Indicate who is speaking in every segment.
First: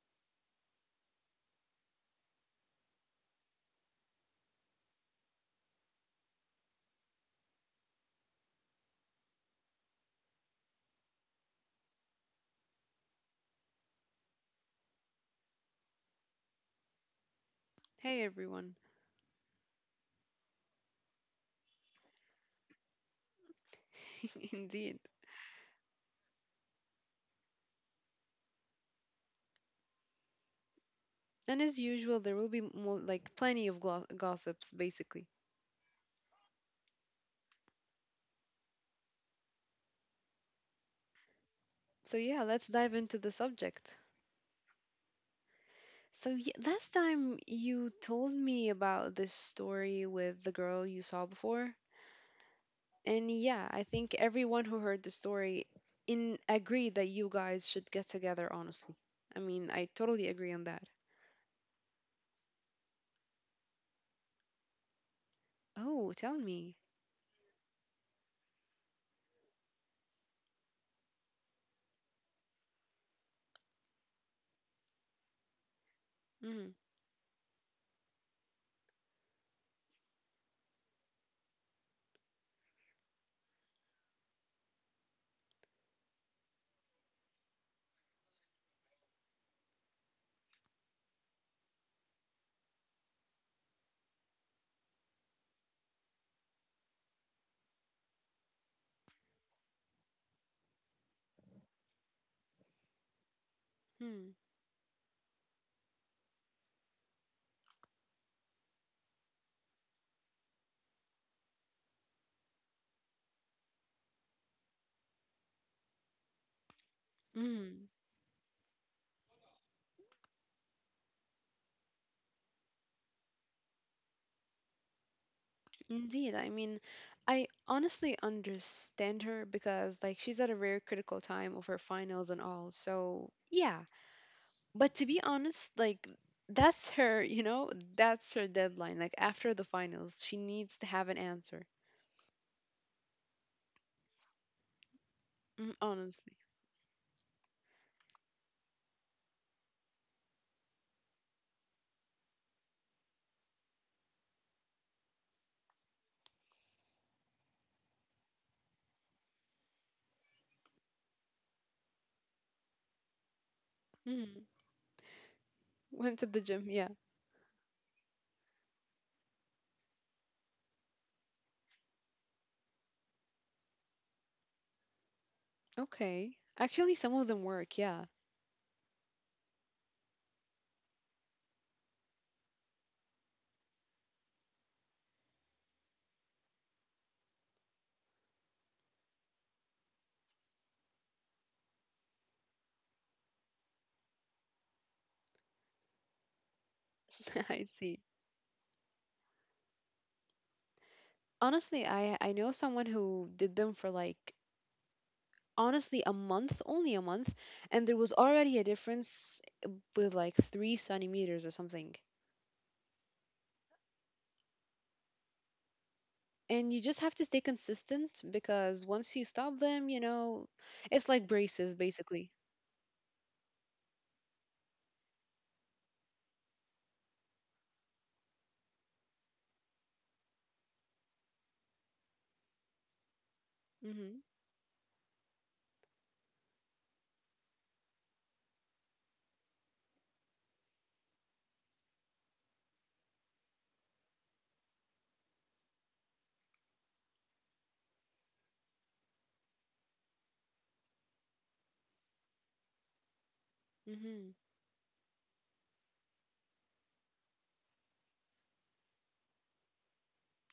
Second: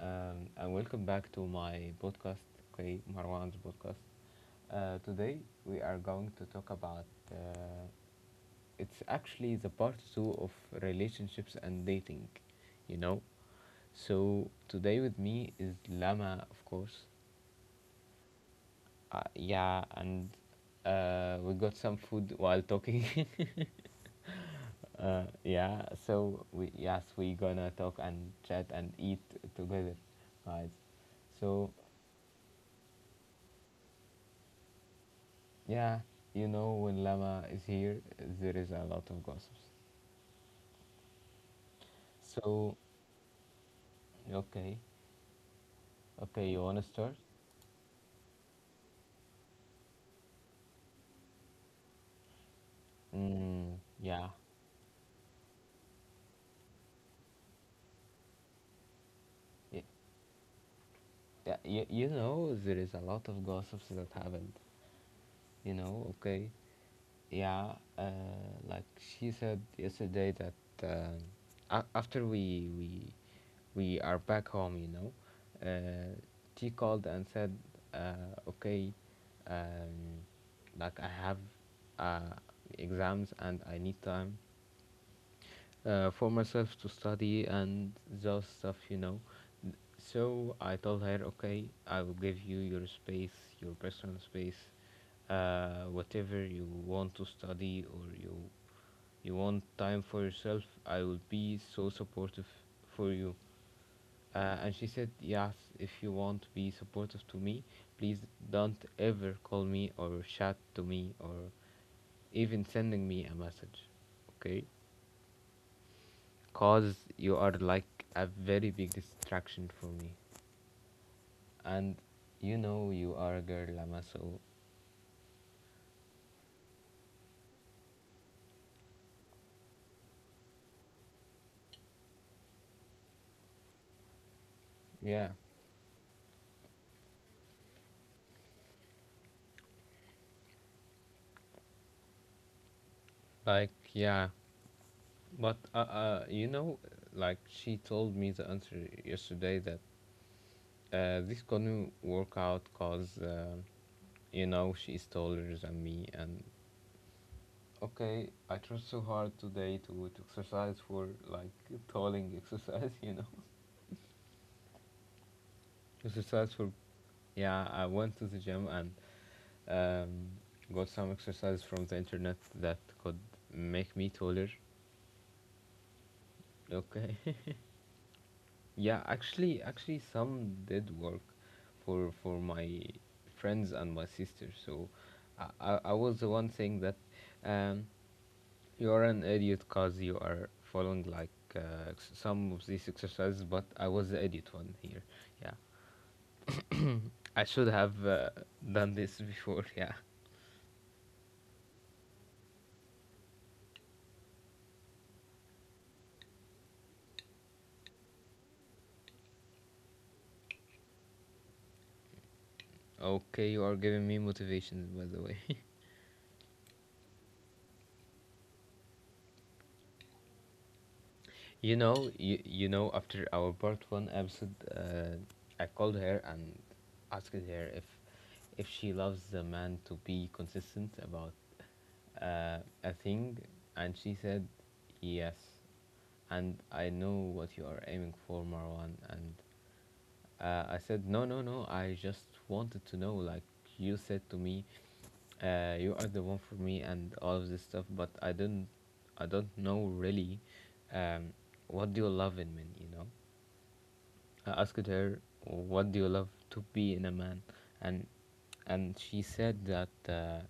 Speaker 1: and welcome back to my podcast. Okay, Marwan's podcast. Today we are going to talk about. Uh, it's actually the part two of relationships and dating. You know. So today with me is Lama, of course.
Speaker 2: Hey everyone.
Speaker 1: Yeah, and we got some food while talking.
Speaker 2: Indeed.
Speaker 1: Yeah, so we gonna talk and chat and eat together, guys.
Speaker 2: And
Speaker 1: So
Speaker 2: as usual, there will be more, like plenty of gossips basically.
Speaker 1: yeah, you know when Lama is here, there is a lot of gossips.
Speaker 2: So yeah, let's
Speaker 1: So
Speaker 2: dive into the subject.
Speaker 1: okay,
Speaker 2: So
Speaker 1: okay,
Speaker 2: yeah,
Speaker 1: you wanna
Speaker 2: last
Speaker 1: start?
Speaker 2: time you told me about this story with the girl you saw before. And yeah,
Speaker 1: Mm,
Speaker 2: I think
Speaker 1: yeah,
Speaker 2: everyone who heard the story in agreed that you guys should get together honestly. I mean,
Speaker 1: y-
Speaker 2: I totally agree on that.
Speaker 1: yeah, you know there is a lot of gossips that happened. You know,
Speaker 2: Oh, tell
Speaker 1: okay,
Speaker 2: me.
Speaker 1: yeah, like she said yesterday that after we we are back home, you know. Uh, she
Speaker 2: Mm-hmm.
Speaker 1: called and said, uh, okay, um, like I have uh, exams and I need time for myself to study and those stuff, you know. So I told her, okay, I will give you your space, your personal space, whatever you want to study or you want time for yourself. I will be so supportive for you. And she said, yes, if you want to be supportive to me, please don't ever call me or chat to me or even sending me a message. Okay? Because you are
Speaker 2: Mm-hmm.
Speaker 1: like a very big distraction for me. And you know you are a girl, Lama, so
Speaker 2: Indeed, I mean, I honestly understand her because, like, she's at a very critical time of her finals and all. So, yeah. But to be
Speaker 1: yeah.
Speaker 2: honest, like, that's her, that's her deadline. Like, after the finals, she needs to have an answer.
Speaker 1: Like, yeah. But,
Speaker 2: Mm, honestly.
Speaker 1: you know, like she told me the answer yesterday that this gonna work out because, you know, she is taller than me. And okay, I tried so hard today to exercise for like tolling exercise, you know.
Speaker 2: Mm. Went to the
Speaker 1: Exercise
Speaker 2: gym,
Speaker 1: for
Speaker 2: yeah.
Speaker 1: yeah, I went to the gym and got some exercise from the internet that could make me taller.
Speaker 2: Okay. Actually, some
Speaker 1: Okay,
Speaker 2: of them work, yeah.
Speaker 1: yeah, actually, some did work for my friends and my sister. So I was the one saying that. Um, You're an idiot because you are following like some of these exercises, but I was the idiot one here. Yeah, I
Speaker 2: I
Speaker 1: should
Speaker 2: see.
Speaker 1: have done this before. Yeah.
Speaker 2: Honestly, I know someone who did them for like honestly a month, only a month, and there was already a difference with like 3 centimeters or something.
Speaker 1: Okay, you are giving me motivations, by the way.
Speaker 2: And you just have to stay consistent because once you stop them, it's like braces basically.
Speaker 1: You know, after our part one episode, I called her and asked her if she loves the man to be consistent about a thing, and she
Speaker 2: Hmm.
Speaker 1: said yes. And I know what you are aiming for, Marwan, and I said, no, no, no. I just wanted to know. Like you said to me, you are the one for me and all of this stuff. But I don't know really. Um, what do you love in men? You know,
Speaker 2: Hmm.
Speaker 1: I asked her, what do you love to be in a man? And she said that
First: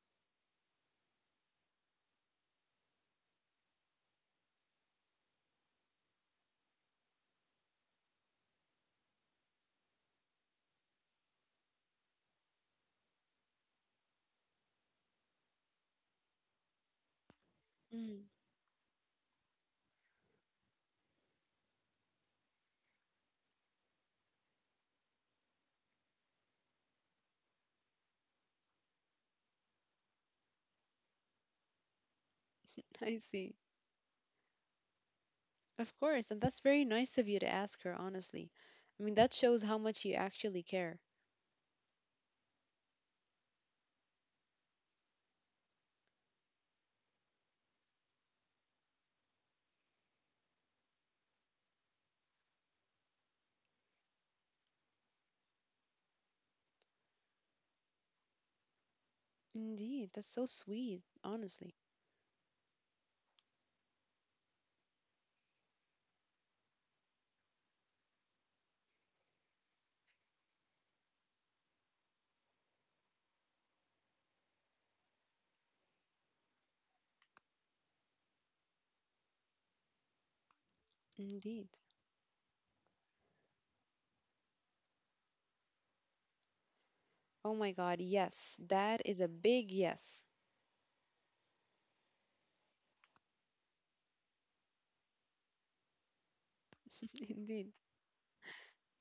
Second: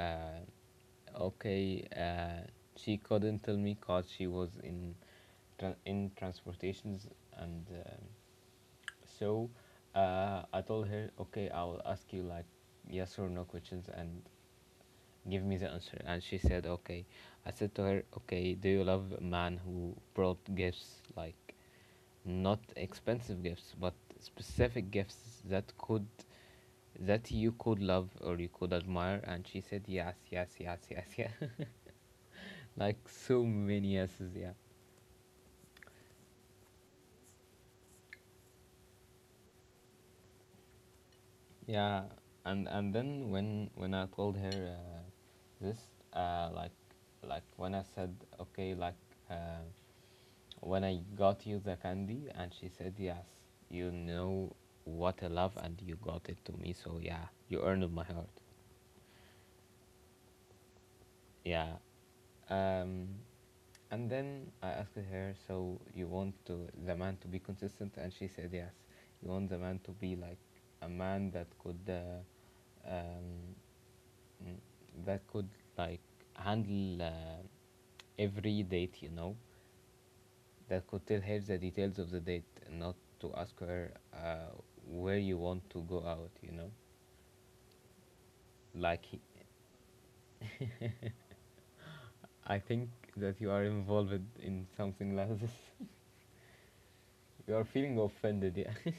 Speaker 1: uh, okay, she couldn't tell me cause she was in in transportations and. So I told her, okay, I will ask you like yes or no questions and give me the answer. And she said, okay. I said to her,
Speaker 2: Hmm.
Speaker 1: okay, do you love a man who brought gifts, like not expensive gifts, but specific gifts that could that you could love or you could admire? And she said, yes, yes, yes, yes, yeah. like
Speaker 2: I
Speaker 1: so
Speaker 2: see.
Speaker 1: many yeses, yeah.
Speaker 2: Of course, and that's very nice of you to ask her, honestly. I mean, that shows how much you actually care.
Speaker 1: Yeah, and then when I told her uh, this uh, like like when I said okay, like uh, when I got you the candy, and she said yes, you know what I love and you got it to me, so yeah, you earned my heart.
Speaker 2: Indeed, that's so sweet,
Speaker 1: Yeah,
Speaker 2: honestly.
Speaker 1: um, and then I asked her, so you want to the man to be consistent, and she said yes. You want the man to be like a man that could mm, that could like handle every date, you know, that could tell her the
Speaker 2: Indeed.
Speaker 1: details of the date, not to ask her where you want to go out, you know.
Speaker 2: Oh my God, yes, that
Speaker 1: Like,
Speaker 2: is a big yes.
Speaker 1: I think that you are involved in something like this. you are
Speaker 2: Indeed.
Speaker 1: feeling offended, yeah.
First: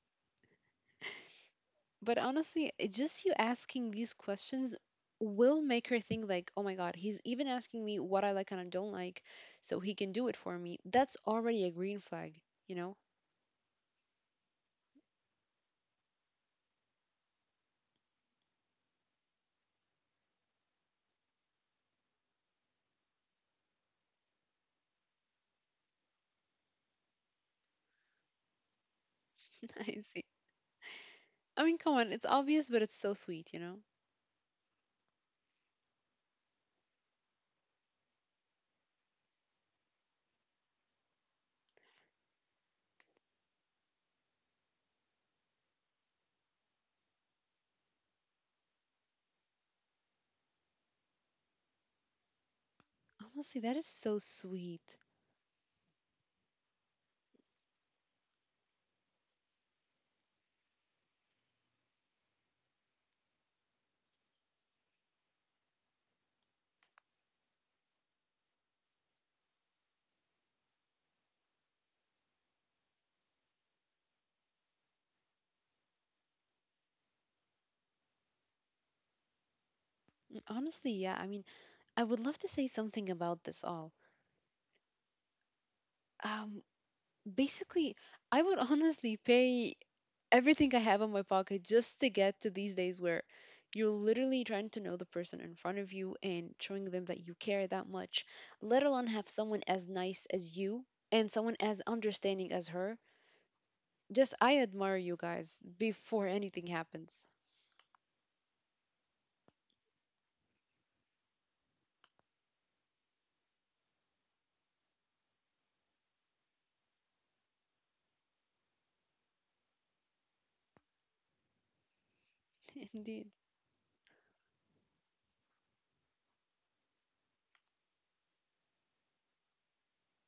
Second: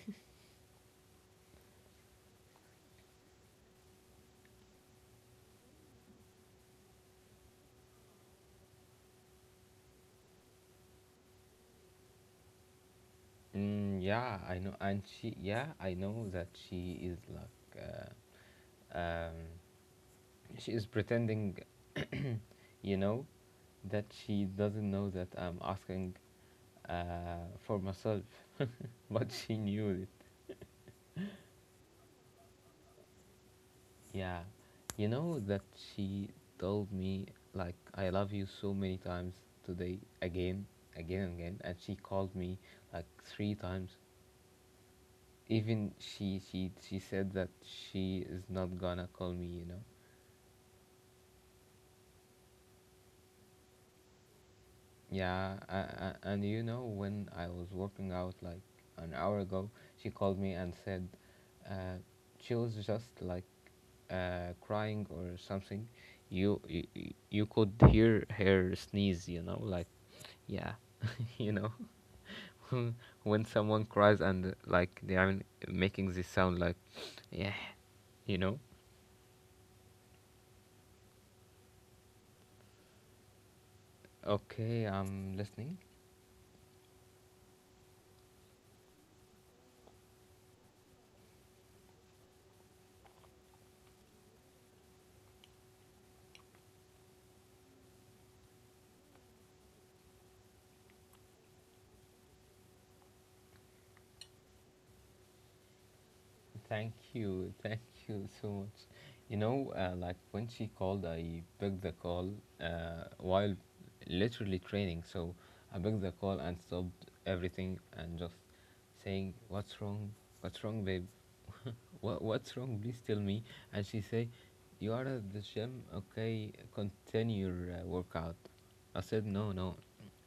Speaker 2: But honestly, it just you asking these questions will make her think like, "Oh my god, he's even asking me what I like and I don't like, so he can do it for me." That's already a green flag, you know?
Speaker 1: mm, yeah, I know, and yeah, I know that she is like, she is pretending, you know, that she doesn't know that I'm asking for myself, but she knew
Speaker 2: I see.
Speaker 1: it.
Speaker 2: I mean, come on, it's obvious, but it's so sweet, you know?
Speaker 1: Yeah, you know that she told me like I love you so many times today, again, again, and again, and she called me like three times. Even she said that she is not gonna call me, you know.
Speaker 2: Honestly, that is so sweet.
Speaker 1: Yeah, and you know, when I was working out like an hour ago, she called me and said uh, she was just like crying or something. You, you you could hear her sneeze, you know, like yeah, you know, when someone cries and like they are making this sound like yeah, you know.
Speaker 2: And honestly, yeah, I mean, I would love to say something about this all.
Speaker 1: Okay, I'm listening.
Speaker 2: Um, Basically, I would honestly pay everything I have in my pocket just to get to these days where you're literally trying to know the person in front of you and showing them that you care that much, let alone have someone as nice as you and someone as understanding as her. Just, I admire you guys before anything happens.
Speaker 1: Thank you so much. You know, like when she called, I picked the call while literally training. So I picked the call and stopped everything and just saying, "What's wrong? What's wrong, babe? What's wrong? Please tell
Speaker 2: Indeed.
Speaker 1: me." And she say, "You are at the gym, okay? Continue your workout." I said, "No, no,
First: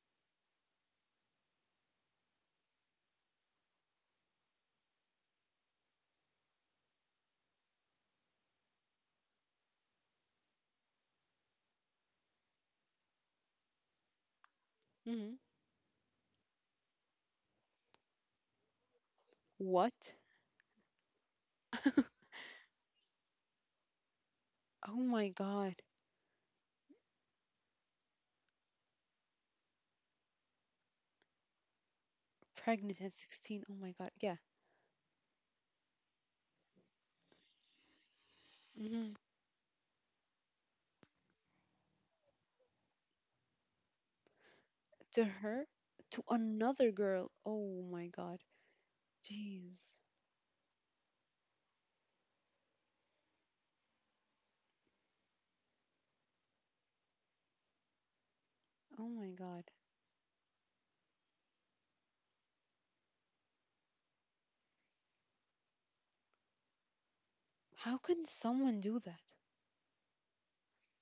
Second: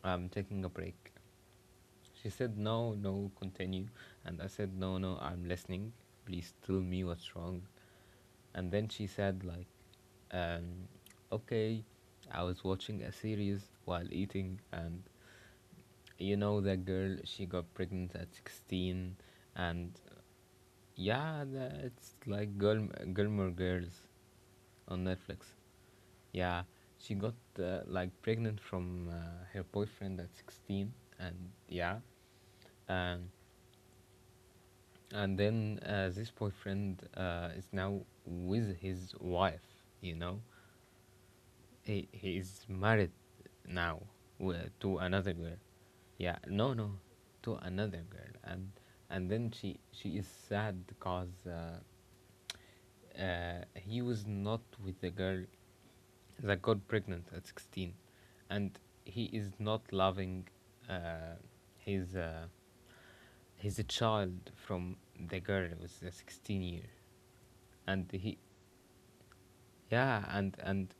Speaker 1: I'm taking a break." She said, no, no, continue. And I said, no, no, I'm listening. Please tell me what's wrong. And then she said, like, um, okay, I was watching a series while eating, and
Speaker 2: Hmm.
Speaker 1: you know, that girl, she got pregnant at 16, and
Speaker 2: What?
Speaker 1: yeah, it's like Gilmore Girls
Speaker 2: Oh
Speaker 1: on
Speaker 2: my
Speaker 1: Netflix.
Speaker 2: God.
Speaker 1: Yeah, she got like pregnant from her boyfriend at 16, and yeah,
Speaker 2: Pregnant at
Speaker 1: um,
Speaker 2: 16. Oh my God. Yeah.
Speaker 1: and then this boyfriend is now with his
Speaker 2: Hmm.
Speaker 1: wife. You know, he is married now to
Speaker 2: To
Speaker 1: another girl.
Speaker 2: her? To
Speaker 1: Yeah no
Speaker 2: another
Speaker 1: no
Speaker 2: girl.
Speaker 1: To
Speaker 2: Oh
Speaker 1: another
Speaker 2: my
Speaker 1: girl.
Speaker 2: God.
Speaker 1: And then
Speaker 2: Jeez.
Speaker 1: she is sad because he was not with the girl that got pregnant at 16, and
Speaker 2: Oh my
Speaker 1: he is
Speaker 2: God.
Speaker 1: not loving uh, his uh, his child from the girl who was 16 year.
Speaker 2: How
Speaker 1: And
Speaker 2: can
Speaker 1: he
Speaker 2: someone do that?
Speaker 1: yeah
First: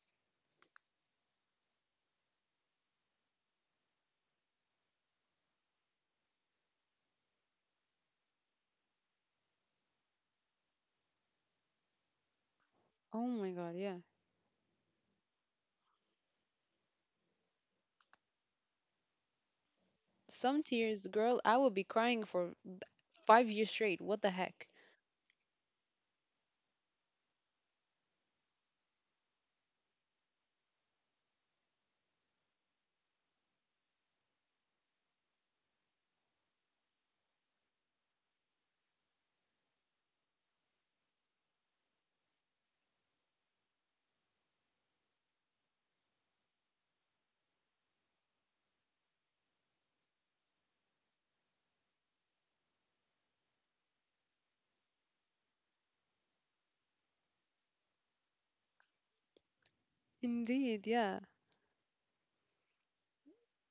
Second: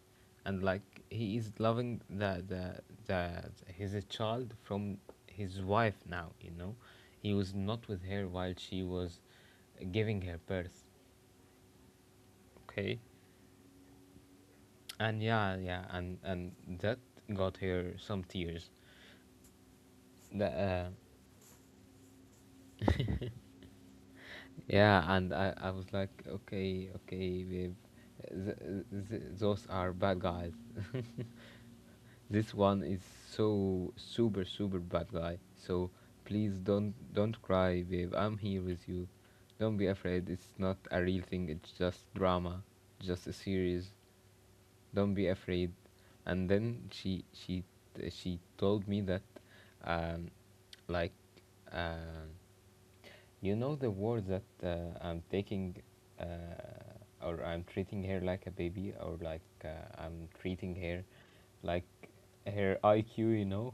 Speaker 1: and like he is loving the his child from his wife now, you know. He was not with her while she was giving her birth, okay.
Speaker 2: Oh my god, yeah.
Speaker 1: And yeah yeah and and that got her some tears. the,
Speaker 2: Some
Speaker 1: uh,
Speaker 2: tears, girl, I would be crying for 5 years straight. What the heck?
Speaker 1: yeah, and I was like, okay, okay, babe, those are bad guys. This one is so super bad guy. So please don't cry, babe. I'm here with you. Don't be afraid. It's not a real thing. It's just drama, just a series. Don't be afraid. And then she told me that, um, like, um you know the word, that I'm taking, or I'm treating her like a baby, or like I'm treating
Speaker 2: Indeed,
Speaker 1: her
Speaker 2: yeah.
Speaker 1: like her IQ, you know?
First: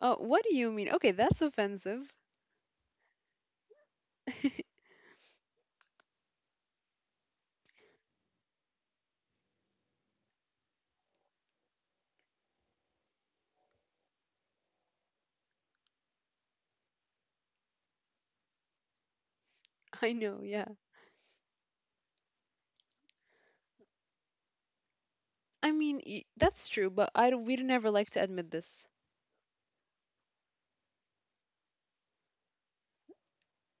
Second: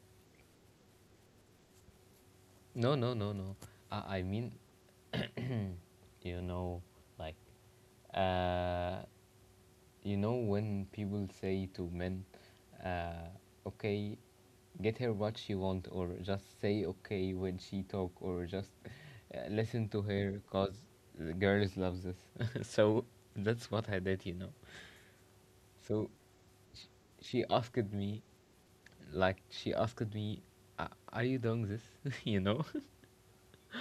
Speaker 2: Oh, what do you mean? Okay, that's offensive.
Speaker 1: no, no, no, no. I mean, you know, like, uh, you know, when people say to men, uh, okay, get her what she want, or just say okay when she talk, or just listen to
Speaker 2: I
Speaker 1: her,
Speaker 2: know, yeah.
Speaker 1: cause the girls love this. so that's what I did, you know.
Speaker 2: I mean,
Speaker 1: So
Speaker 2: that's true, but I
Speaker 1: she
Speaker 2: don't, we'd never
Speaker 1: asked
Speaker 2: like
Speaker 1: me,
Speaker 2: to admit this.
Speaker 1: she asked me, are you doing this?" you know,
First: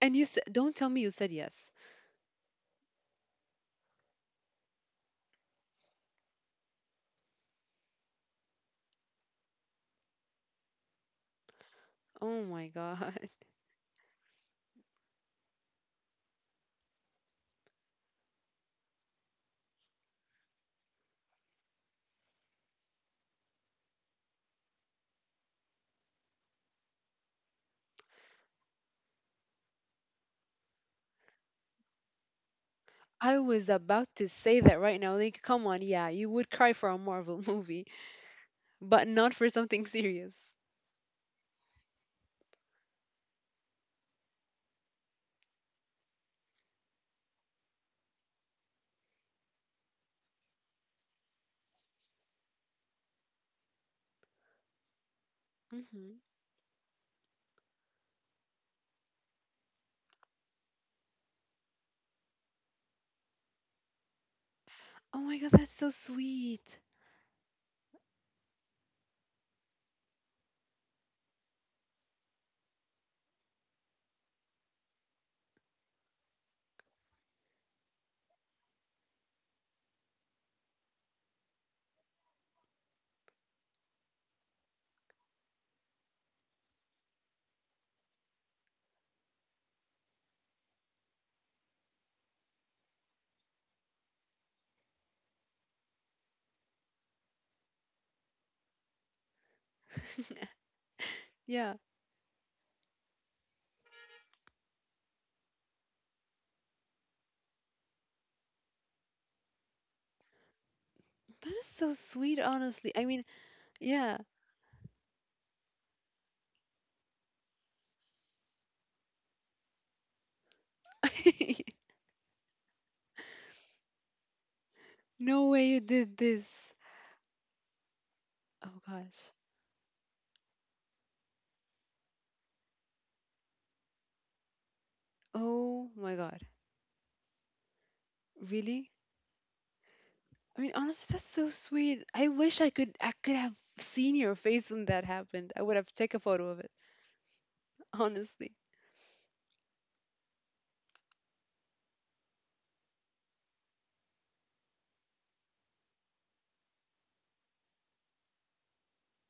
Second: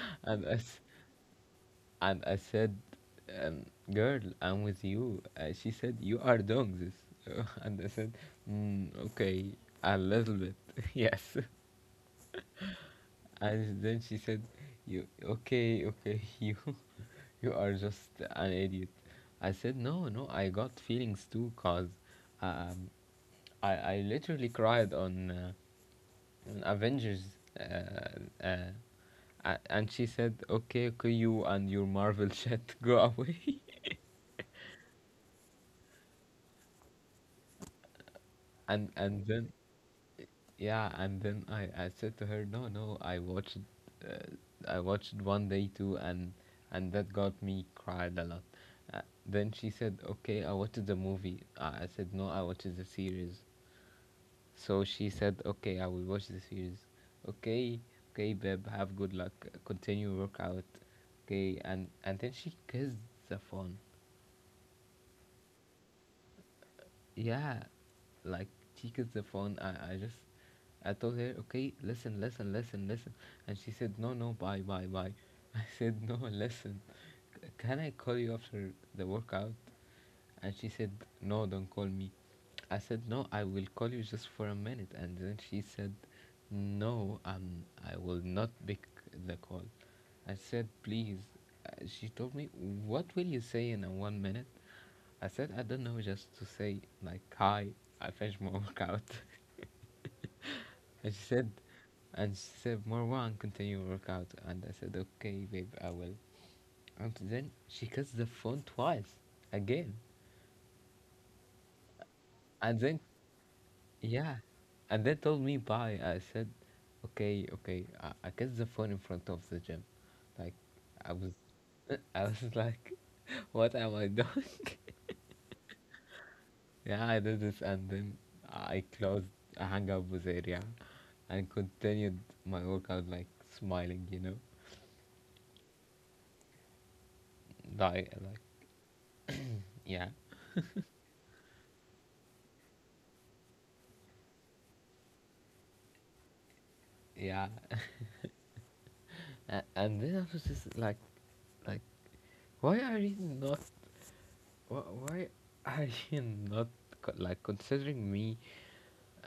Speaker 2: And you said,
Speaker 1: and I,
Speaker 2: don't
Speaker 1: s-
Speaker 2: tell me you said yes.
Speaker 1: and I said, um, girl, I'm with you. She said, you are doing this. and I said, mm, okay, a little bit. yes.
Speaker 2: Oh my god.
Speaker 1: And then she said, okay, okay, you are just an idiot. I said, no, no, I got feelings too, cause um, I literally cried on Avengers. Uh, uh, and she said, "Okay, okay, you and your Marvel shit, go
Speaker 2: I
Speaker 1: away."
Speaker 2: was about to say that right now. Like, come on, yeah, you would cry for a Marvel movie, but
Speaker 1: And
Speaker 2: not for
Speaker 1: then
Speaker 2: something serious.
Speaker 1: Yeah, and then I said to her, no, no, I watched uh, I watched one day too, and that got me cried a lot. uh, then she said, okay, I watched the movie. I said, no, I watched the series. So she said, okay, I will
Speaker 2: Hmm.
Speaker 1: watch the series. Okay, okay, babe, have good luck, continue workout. Okay. And then she kissed the phone.
Speaker 2: Oh my god, that's so sweet.
Speaker 1: Yeah, like she gets the phone. I just, I told her, okay, listen, listen, listen, listen. And she said, no, no, bye, bye, bye. I said, no, listen, can I call you after the workout? And she said, no, don't call me. I said, no, I will call you just for a minute. And then she said, no, um, I will not pick the call. I said, please. She told me, what will you say in a 1 minute? I said, I don't know, just to say, like, hi, I finished my workout. and she said,
Speaker 2: Yeah.
Speaker 1: and she said, Marwan, continue your workout. And I said, okay, babe, I will. And then she kissed the phone twice, again.
Speaker 2: That is so sweet,
Speaker 1: And
Speaker 2: honestly.
Speaker 1: then,
Speaker 2: I mean, yeah.
Speaker 1: yeah. And then told me bye. I said, okay, okay. I kissed the phone in front of the gym. Like, I was, I was like, what am I doing?
Speaker 2: No way you did this.
Speaker 1: Yeah, I did this. And then
Speaker 2: Oh
Speaker 1: I closed,
Speaker 2: gosh.
Speaker 1: I hung up with Aria, and continued my workout like smiling,
Speaker 2: Oh my god.
Speaker 1: like
Speaker 2: Really?
Speaker 1: yeah,
Speaker 2: I mean, honestly, that's so sweet. I wish I could have seen your face when that happened. I would have take a photo of it,
Speaker 1: yeah.
Speaker 2: honestly.
Speaker 1: And then I was just like like why are you not, why are you not, like, considering me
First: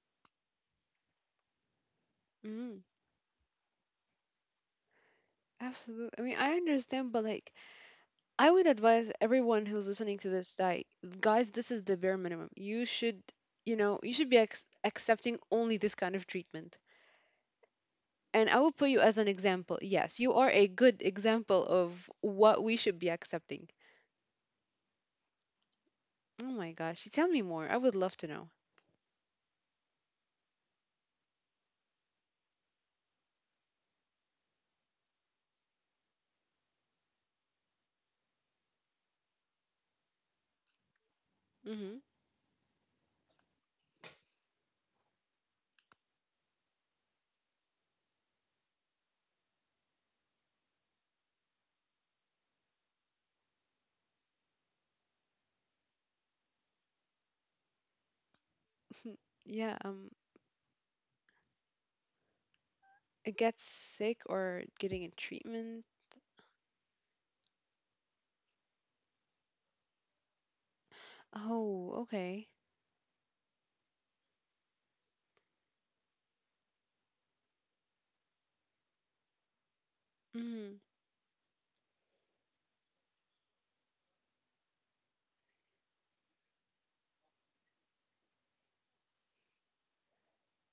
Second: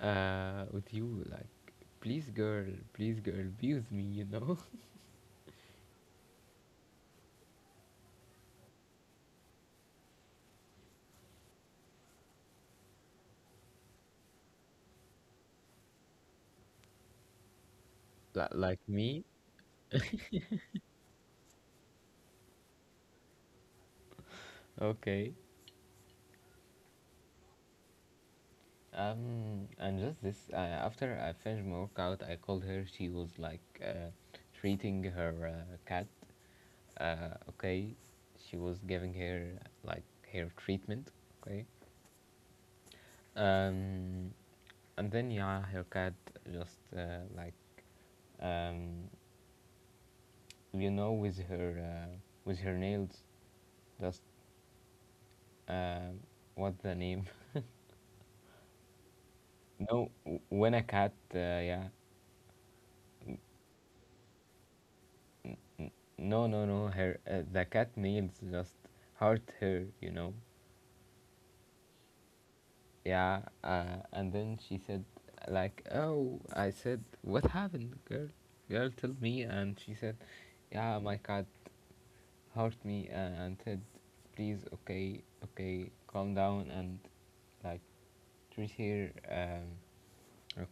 Speaker 1: with you, like, please girl,
Speaker 2: Mm,
Speaker 1: please girl, be with me.
Speaker 2: absolutely. I mean, I understand, but like, I would advise everyone who's listening to this that, guys, this is the bare minimum. You should be ex accepting only this kind of treatment. And
Speaker 1: like
Speaker 2: I will
Speaker 1: like
Speaker 2: put you as
Speaker 1: me.
Speaker 2: an example. Yes, you are a good example of what we should be accepting.
Speaker 1: Okay.
Speaker 2: Oh my gosh, tell me more. I would love to know.
Speaker 1: And just this, after I finished my workout, I called her. She was like, treating her, cat, okay, she was giving her, like, hair treatment. Okay.
Speaker 2: Hmm.
Speaker 1: um and then, yeah, her cat just, like, um with her, uh, with her nails, just, uh, what's the name?
Speaker 2: Yeah,
Speaker 1: No, when a cat, yeah.
Speaker 2: it gets sick or getting a treatment.
Speaker 1: No, no, no, her, the cat nails just hurt her.
Speaker 2: Oh, okay.
Speaker 1: Yeah, and then she said, like, oh. I said, what happened, girl? Girl, tell me. And she said,
Speaker 2: Mm-hmm.
Speaker 1: yeah, my cat hurt me, and said, please, okay, okay, calm down and, like, treat her,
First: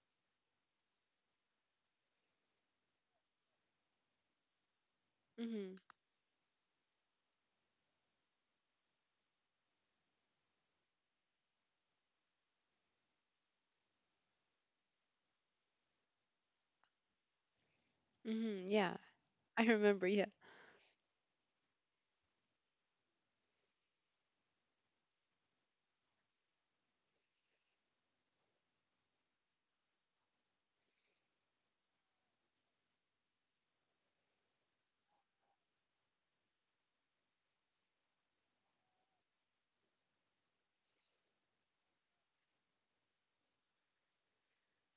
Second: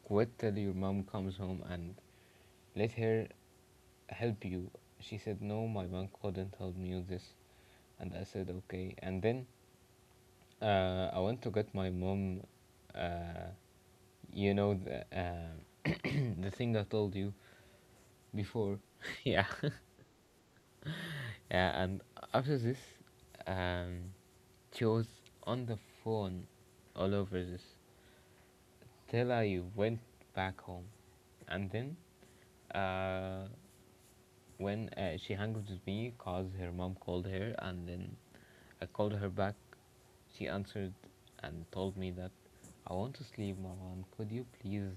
Speaker 1: quit till your mom comes home and let her help you. She said, no,
Speaker 2: Mm-hmm.
Speaker 1: my mom couldn't help me with this. And I said, okay. And then, I went to get my mom. Uh, you know the, the thing I told you
Speaker 2: Mm-hmm.
Speaker 1: before.
Speaker 2: Yeah,
Speaker 1: Yeah.
Speaker 2: I remember. Yeah.
Speaker 1: Yeah, and after this, um, she was on the phone all over this till I went back home. And then, uh, when, she hung up with me cause her mom called her. And then I called her back. She answered and told me that, I want to sleep, Marwan. Could you please,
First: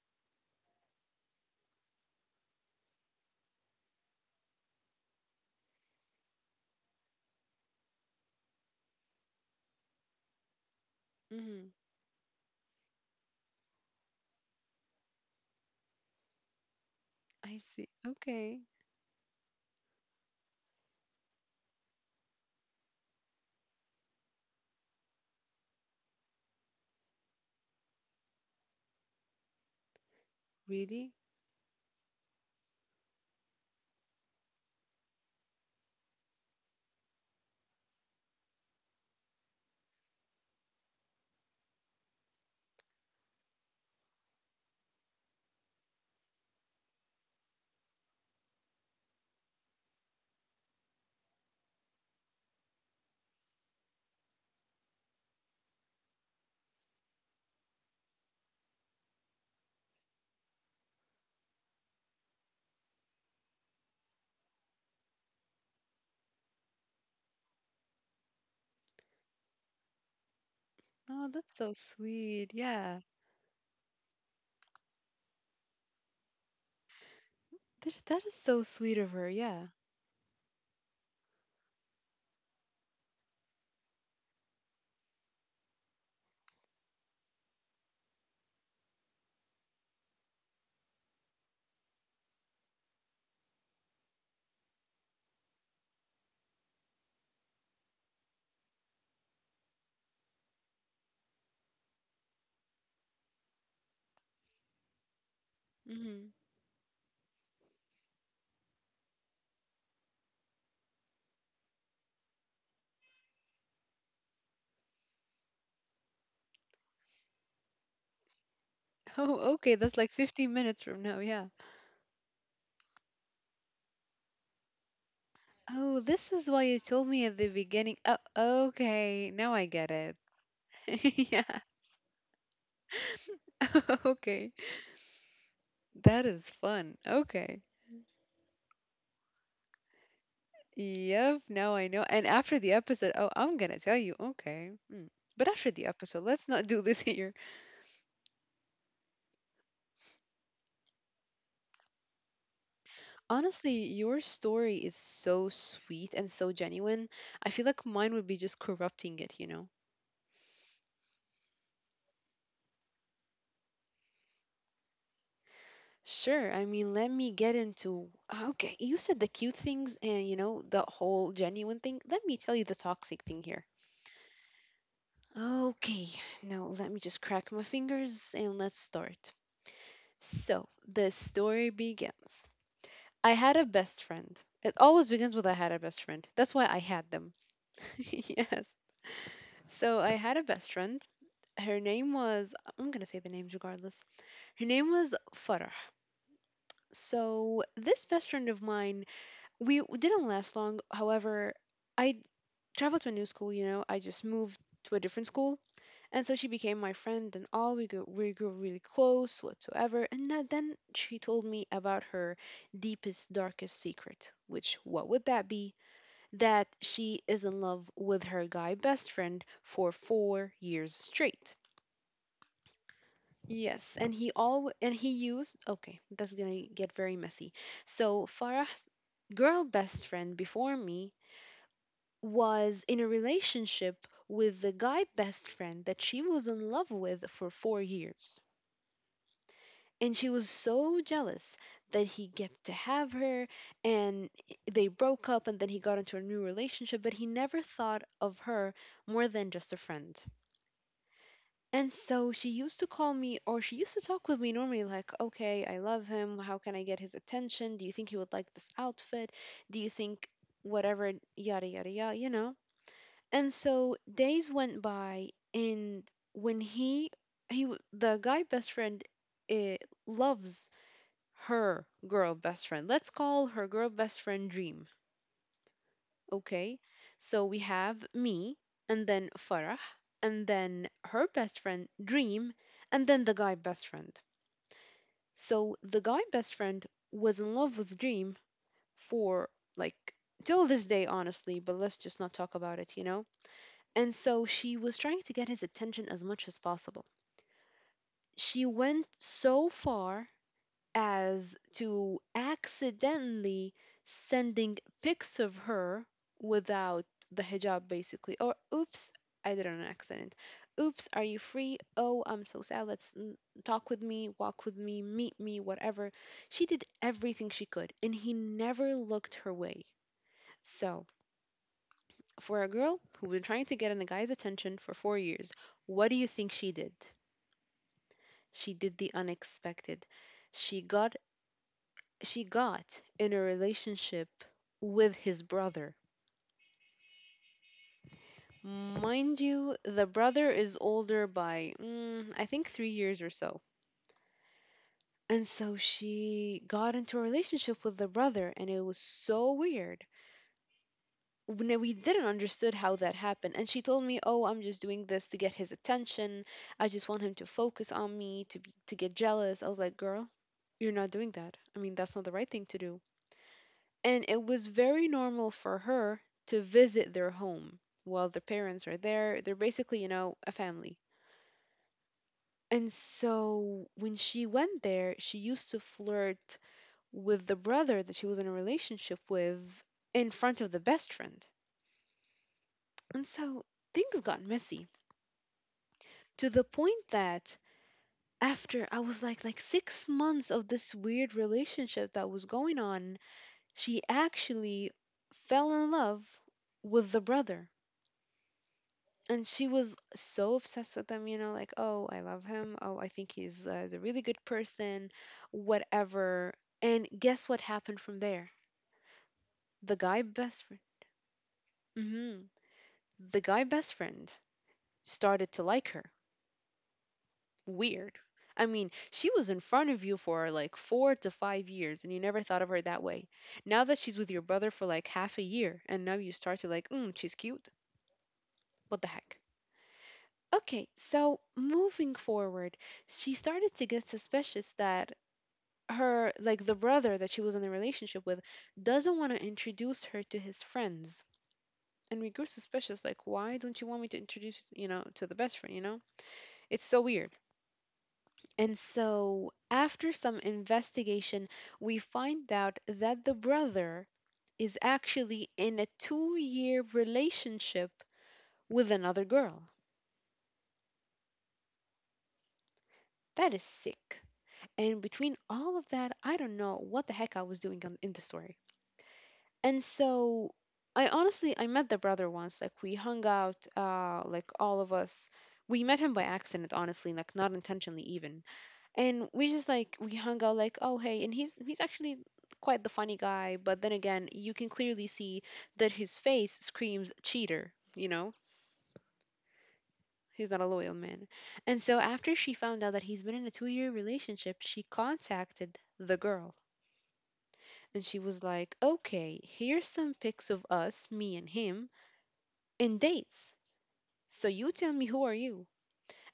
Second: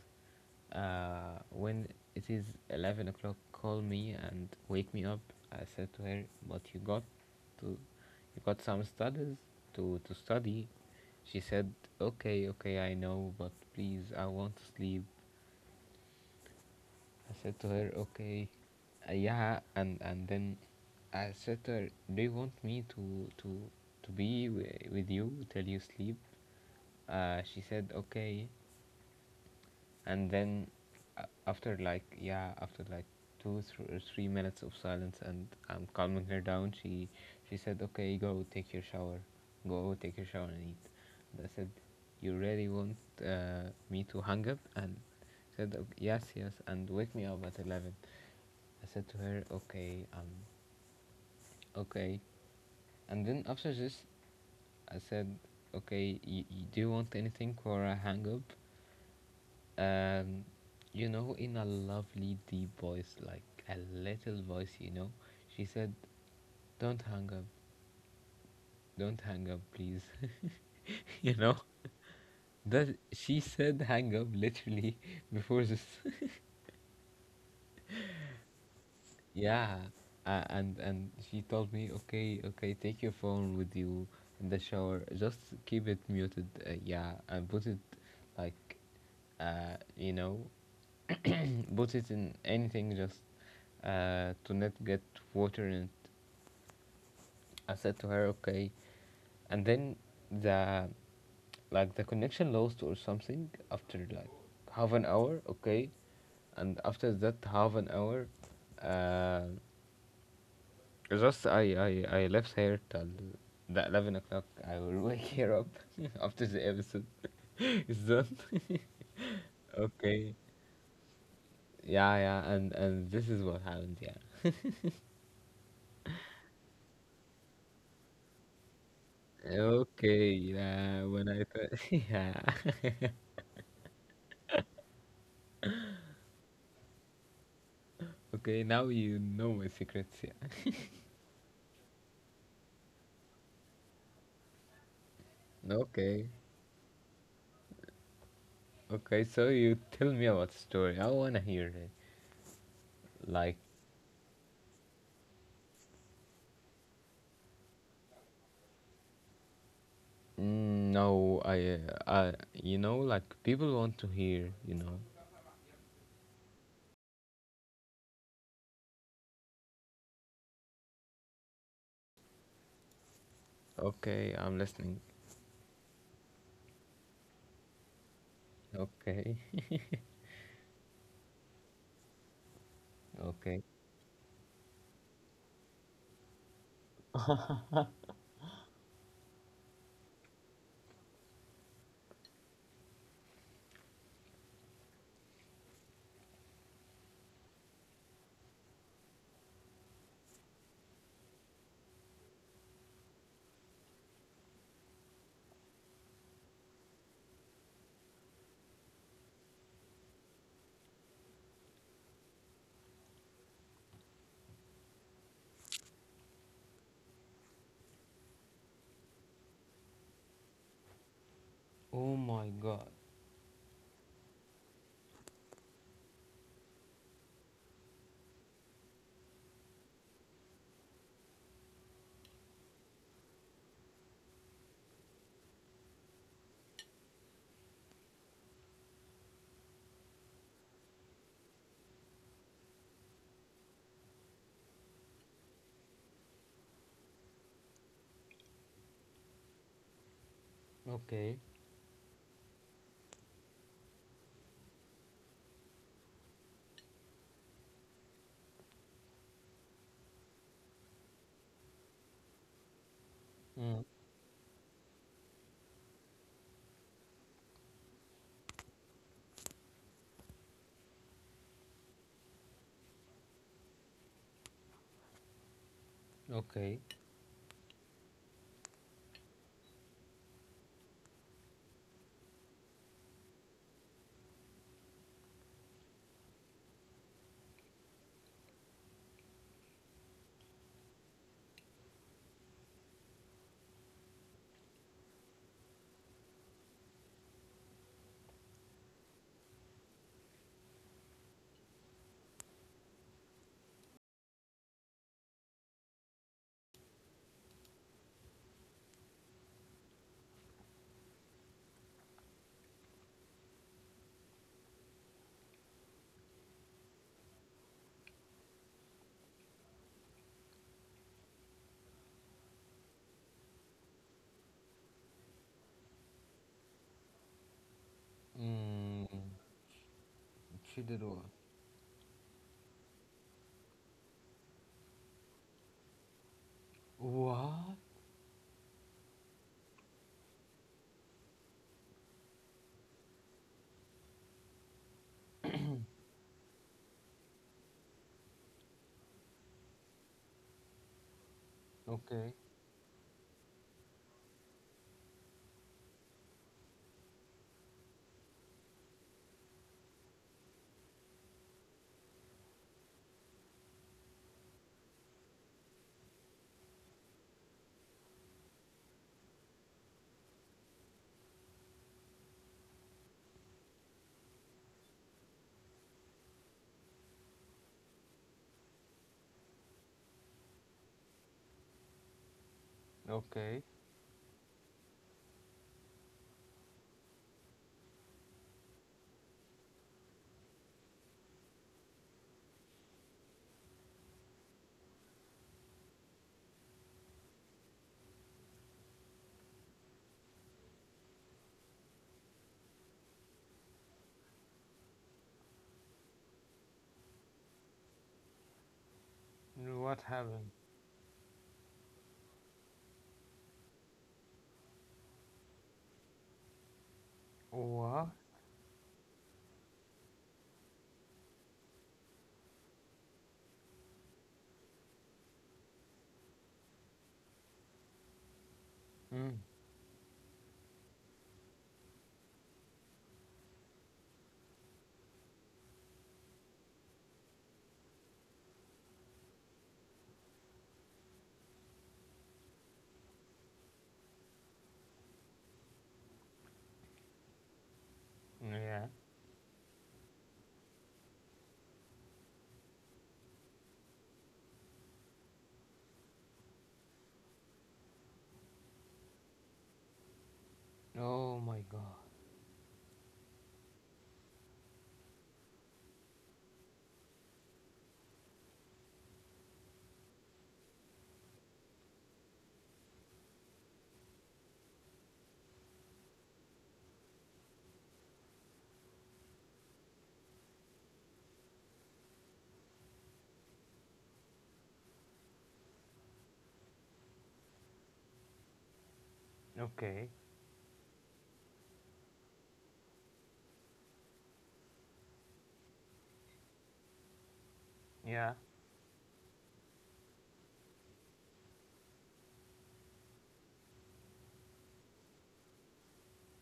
Speaker 1: when it is 11 o'clock, call me and wake me up? I said to her, but you got some studies to study. She
Speaker 2: Mm-hmm.
Speaker 1: said, okay, okay, I know, but please, I want to sleep. I said
Speaker 2: I
Speaker 1: to
Speaker 2: see.
Speaker 1: her, okay,
Speaker 2: Okay.
Speaker 1: yeah, and then I said to her, do you want me to be wi with you till you sleep? She said, okay. And then,
Speaker 2: Really?
Speaker 1: after like, yeah, after like, two or three minutes of silence, and I'm calming her down, she said, okay, go take your shower, go take your shower and eat. And I said, you really want, me to hang up, and said, yes, yes, and wake me up at 11. I said to her, okay, okay. And then after this, I said, okay, do you want anything for a hang up? Um, you know, in a lovely deep voice, like a little voice, she said, don't hang up, don't hang up, please.
Speaker 2: Oh,
Speaker 1: You know,
Speaker 2: that's so sweet.
Speaker 1: that
Speaker 2: Yeah.
Speaker 1: she said hang up literally before this.
Speaker 2: That is so sweet of her. Yeah.
Speaker 1: Yeah, and she told me, okay, okay, take your phone with you in the shower. Just keep it muted. Yeah, and put it, like, uh, you know, put it in anything, just, to not get water in it. I said to her, okay. And then the connection lost or something after like half an hour. Okay.
Speaker 2: Mm-hmm.
Speaker 1: And after that half an hour, uh, just I left here till the 11 o'clock. I will wake here up after the episode is done.
Speaker 2: Oh, okay. That's like
Speaker 1: Okay.
Speaker 2: 15 minutes from now. Yeah.
Speaker 1: Yeah, yeah, and this is what happened. Yeah.
Speaker 2: Oh, this is why you told me at the beginning. Oh, okay. Now I get it.
Speaker 1: Okay. Yeah. When I
Speaker 2: Yeah.
Speaker 1: thought. Yeah.
Speaker 2: Okay. That is fun. Okay.
Speaker 1: Okay. Now you know my secrets. Yeah.
Speaker 2: Yep. Now I know. And after the episode, oh, I'm gonna tell you. Okay. Mm. But after the episode,
Speaker 1: Okay.
Speaker 2: let's not do this here.
Speaker 1: Okay. So you tell me about the story. I wanna hear it. Like.
Speaker 2: Honestly, your story is so sweet and so genuine. I feel like mine would be just corrupting it, you know?
Speaker 1: No, I, like, people want to hear.
Speaker 2: Sure. I mean, let me get into. Okay, you said the cute things and, you know, the whole genuine thing. Let me tell you the toxic thing here.
Speaker 1: Okay, I'm listening.
Speaker 2: Okay, now let me just crack my fingers and let's start.
Speaker 1: Okay,
Speaker 2: So, the story begins. I
Speaker 1: okay.
Speaker 2: had a best friend. It always begins with I had a best friend. That's why I had them. Yes. So, I had a best friend. Her name was, I'm going to say the names regardless. Her name was Farah. So, this best friend of mine didn't last long. However, I traveled to a new school. You know, I just moved to a different school, and so she became my friend and all. We grew really close whatsoever. And then she told me about her deepest, darkest secret. Which, what would that be? That she is in love with her guy best friend for 4 years straight.
Speaker 1: Oh my God.
Speaker 2: Yes, and he used, okay, that's gonna get very messy. So Farah's girl best friend before me was in a relationship with the guy best friend that she was in love with for 4 years. And she was so jealous that he get to have her, and they broke up, and then he got into a new relationship, but he never thought of her more than just a friend.
Speaker 1: Okay.
Speaker 2: And so she used to call me, or she used to talk with me normally, like, okay, I love him. How can I get his attention? Do you think he would like this outfit? Do you think whatever, yada, yada, yada, you know? And
Speaker 1: Mm,
Speaker 2: so days went by, and when the guy best friend, eh, loves her girl best friend. Let's call her girl best friend Dream.
Speaker 1: okay.
Speaker 2: Okay, so we have me, and then Farah, and then her best friend Dream, and then the guy best friend. So the guy best friend was in love with Dream for like till this day, honestly. But let's just not talk about it. And so she was trying to get his attention as much as possible. She went so far as to accidentally sending pics of her without the hijab, basically. Or, oops, I did an accident. Oops, are you free? Oh, I'm so sad. Let's talk with me, walk with me, meet me, whatever. She did everything she could, and he never looked her way. So. For a girl who'd been trying to get in a guy's attention for 4 years, what do you think she did? She did
Speaker 1: Mm,
Speaker 2: the unexpected.
Speaker 1: she
Speaker 2: She
Speaker 1: did what?
Speaker 2: got she got in a relationship with his brother.
Speaker 1: What?
Speaker 2: Mind you, the brother is older by I think 3 years or so. And so she got into a relationship with the brother, and it was so weird. When we
Speaker 1: Okay.
Speaker 2: didn't understood how that happened, and she told me, oh, I'm just doing this to get his attention. I just want him to focus on me, to get jealous. I was like, girl, you're not doing that. I mean, that's not the right thing to do. And it was very normal for her to visit their home while the parents are there. They're basically a family. And so when she went there, she used to flirt with the brother that she was in a relationship with in front of the best friend. And
Speaker 1: Okay.
Speaker 2: so things got messy to the point that after I was like 6 months of this weird relationship that was going on, she actually fell in love with the brother. And she was so obsessed with him, you know, like, oh, I love him. Oh, I think he's a really good person, whatever. And guess what happened from there?
Speaker 1: What
Speaker 2: The guy
Speaker 1: happened?
Speaker 2: best friend, hmm the guy best friend started to like her.
Speaker 1: What?
Speaker 2: Weird. I mean, she was in front of you for like 4 to 5 years, and you never thought of her that way. Now that she's with your brother for like half a year, and now you start to like, she's cute. What the
Speaker 1: Mm,
Speaker 2: heck? Okay, so moving forward, she started to get suspicious that her, like the brother that she was in a relationship with, doesn't want to introduce her to his friends. And we grew suspicious, like, why don't you want me to introduce to the best friend, you know? It's so weird.
Speaker 1: yeah.
Speaker 2: And so, after some investigation, we find out that the brother is actually in a 2 year relationship with another girl.
Speaker 1: Oh my God.
Speaker 2: That is sick. And between all of that, I don't know what the heck I was doing in the story. And so, I honestly, I met the brother once. Like, we hung out, like, all of us. We met him by accident, honestly, like, not intentionally, even and we just we hung out like, oh hey, and he's actually quite the funny guy. But then again, you can clearly see that his face screams cheater, you know.
Speaker 1: Okay.
Speaker 2: He's not a loyal man. And so after she found out that he's been in a 2 year relationship, she contacted the girl. And
Speaker 1: Yeah.
Speaker 2: she was like, okay, here's some pics of us, me and him, in dates. So you tell me who are you.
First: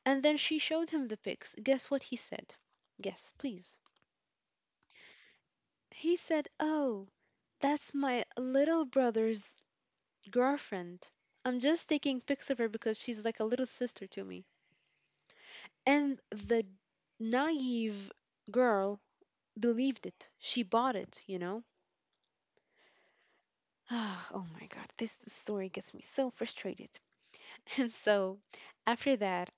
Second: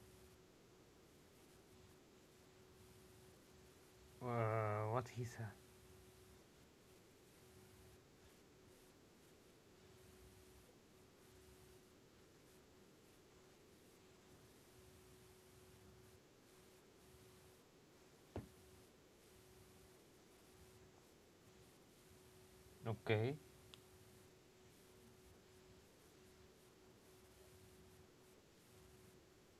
Speaker 2: And then she showed him the pics. Guess what he said. Guess, please.
Speaker 1: What he said?
Speaker 2: He said, oh, that's my little brother's girlfriend. I'm just taking pics of her because she's like a little sister to me. And the naive girl believed it. She bought it.
Speaker 1: Okay.
Speaker 2: Oh my god, this story gets me so frustrated. And so after that,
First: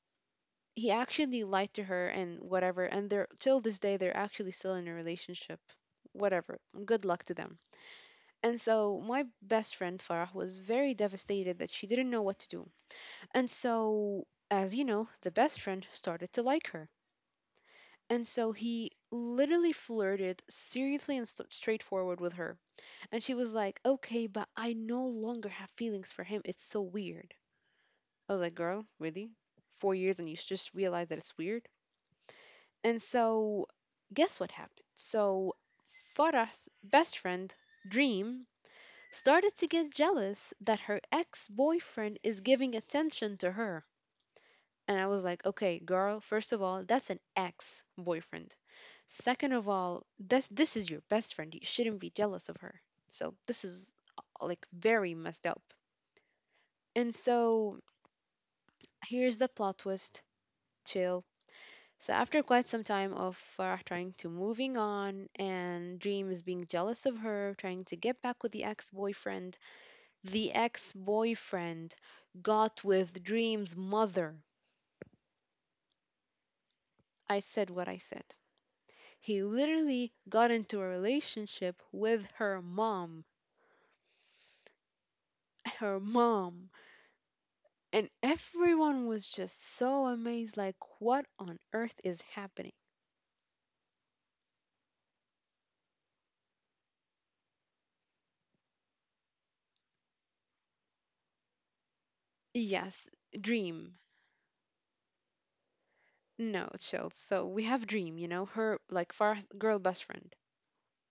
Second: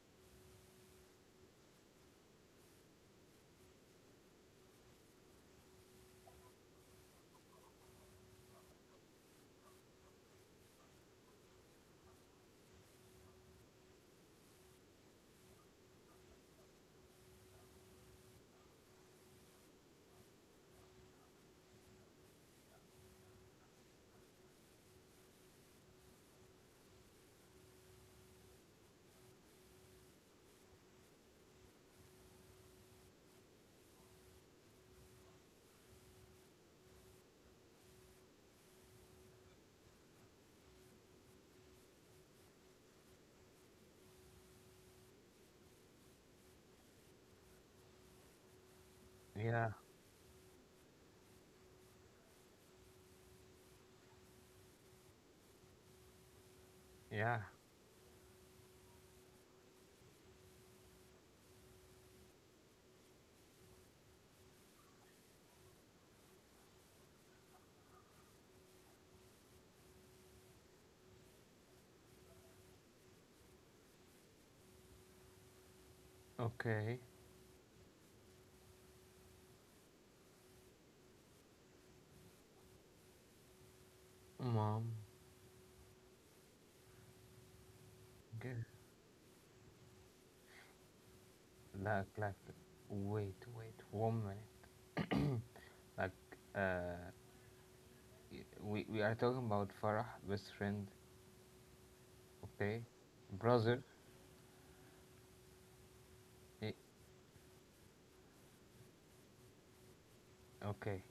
Speaker 2: he actually lied to her and whatever. And they're, till this day, they're actually still in a relationship. Whatever. Good luck to them. And so my best friend Farah was very devastated that she didn't know what to do. And so, as you know, the best friend started to like her. And so he literally flirted seriously and straightforward with her. And she was like, okay, but I no longer have feelings for him. It's so weird. I was like, girl, really? 4 years and you just realize that it's weird? And so, guess what happened? So, Farah's best friend, Dream, started to get jealous that her ex boyfriend is giving attention to her. And I was like, okay, girl, first of all, that's an ex boyfriend. Second of
Speaker 1: Yeah.
Speaker 2: all, this is your best friend. You shouldn't be jealous of her. So this is, like, very messed up. And
Speaker 1: Yeah.
Speaker 2: so here's the plot twist. Chill. So after quite some time of Farah trying to moving on and Dreams being jealous of her, trying to get back with the ex-boyfriend got with Dream's mother.
Speaker 1: Okay.
Speaker 2: I said what I said. He literally got into a relationship with her mom.
Speaker 1: Mom.
Speaker 2: Her mom. And
Speaker 1: Okay.
Speaker 2: everyone was just so amazed like, what on earth is
Speaker 1: Like,
Speaker 2: happening?
Speaker 1: wait, wait, one minute. Like, uh, we are talking about Farah, best friend, okay?
Speaker 2: Yes,
Speaker 1: Brother.
Speaker 2: Dream. No, chill. So we have Dream, you know, her like far girl best friend.
Speaker 1: Okay.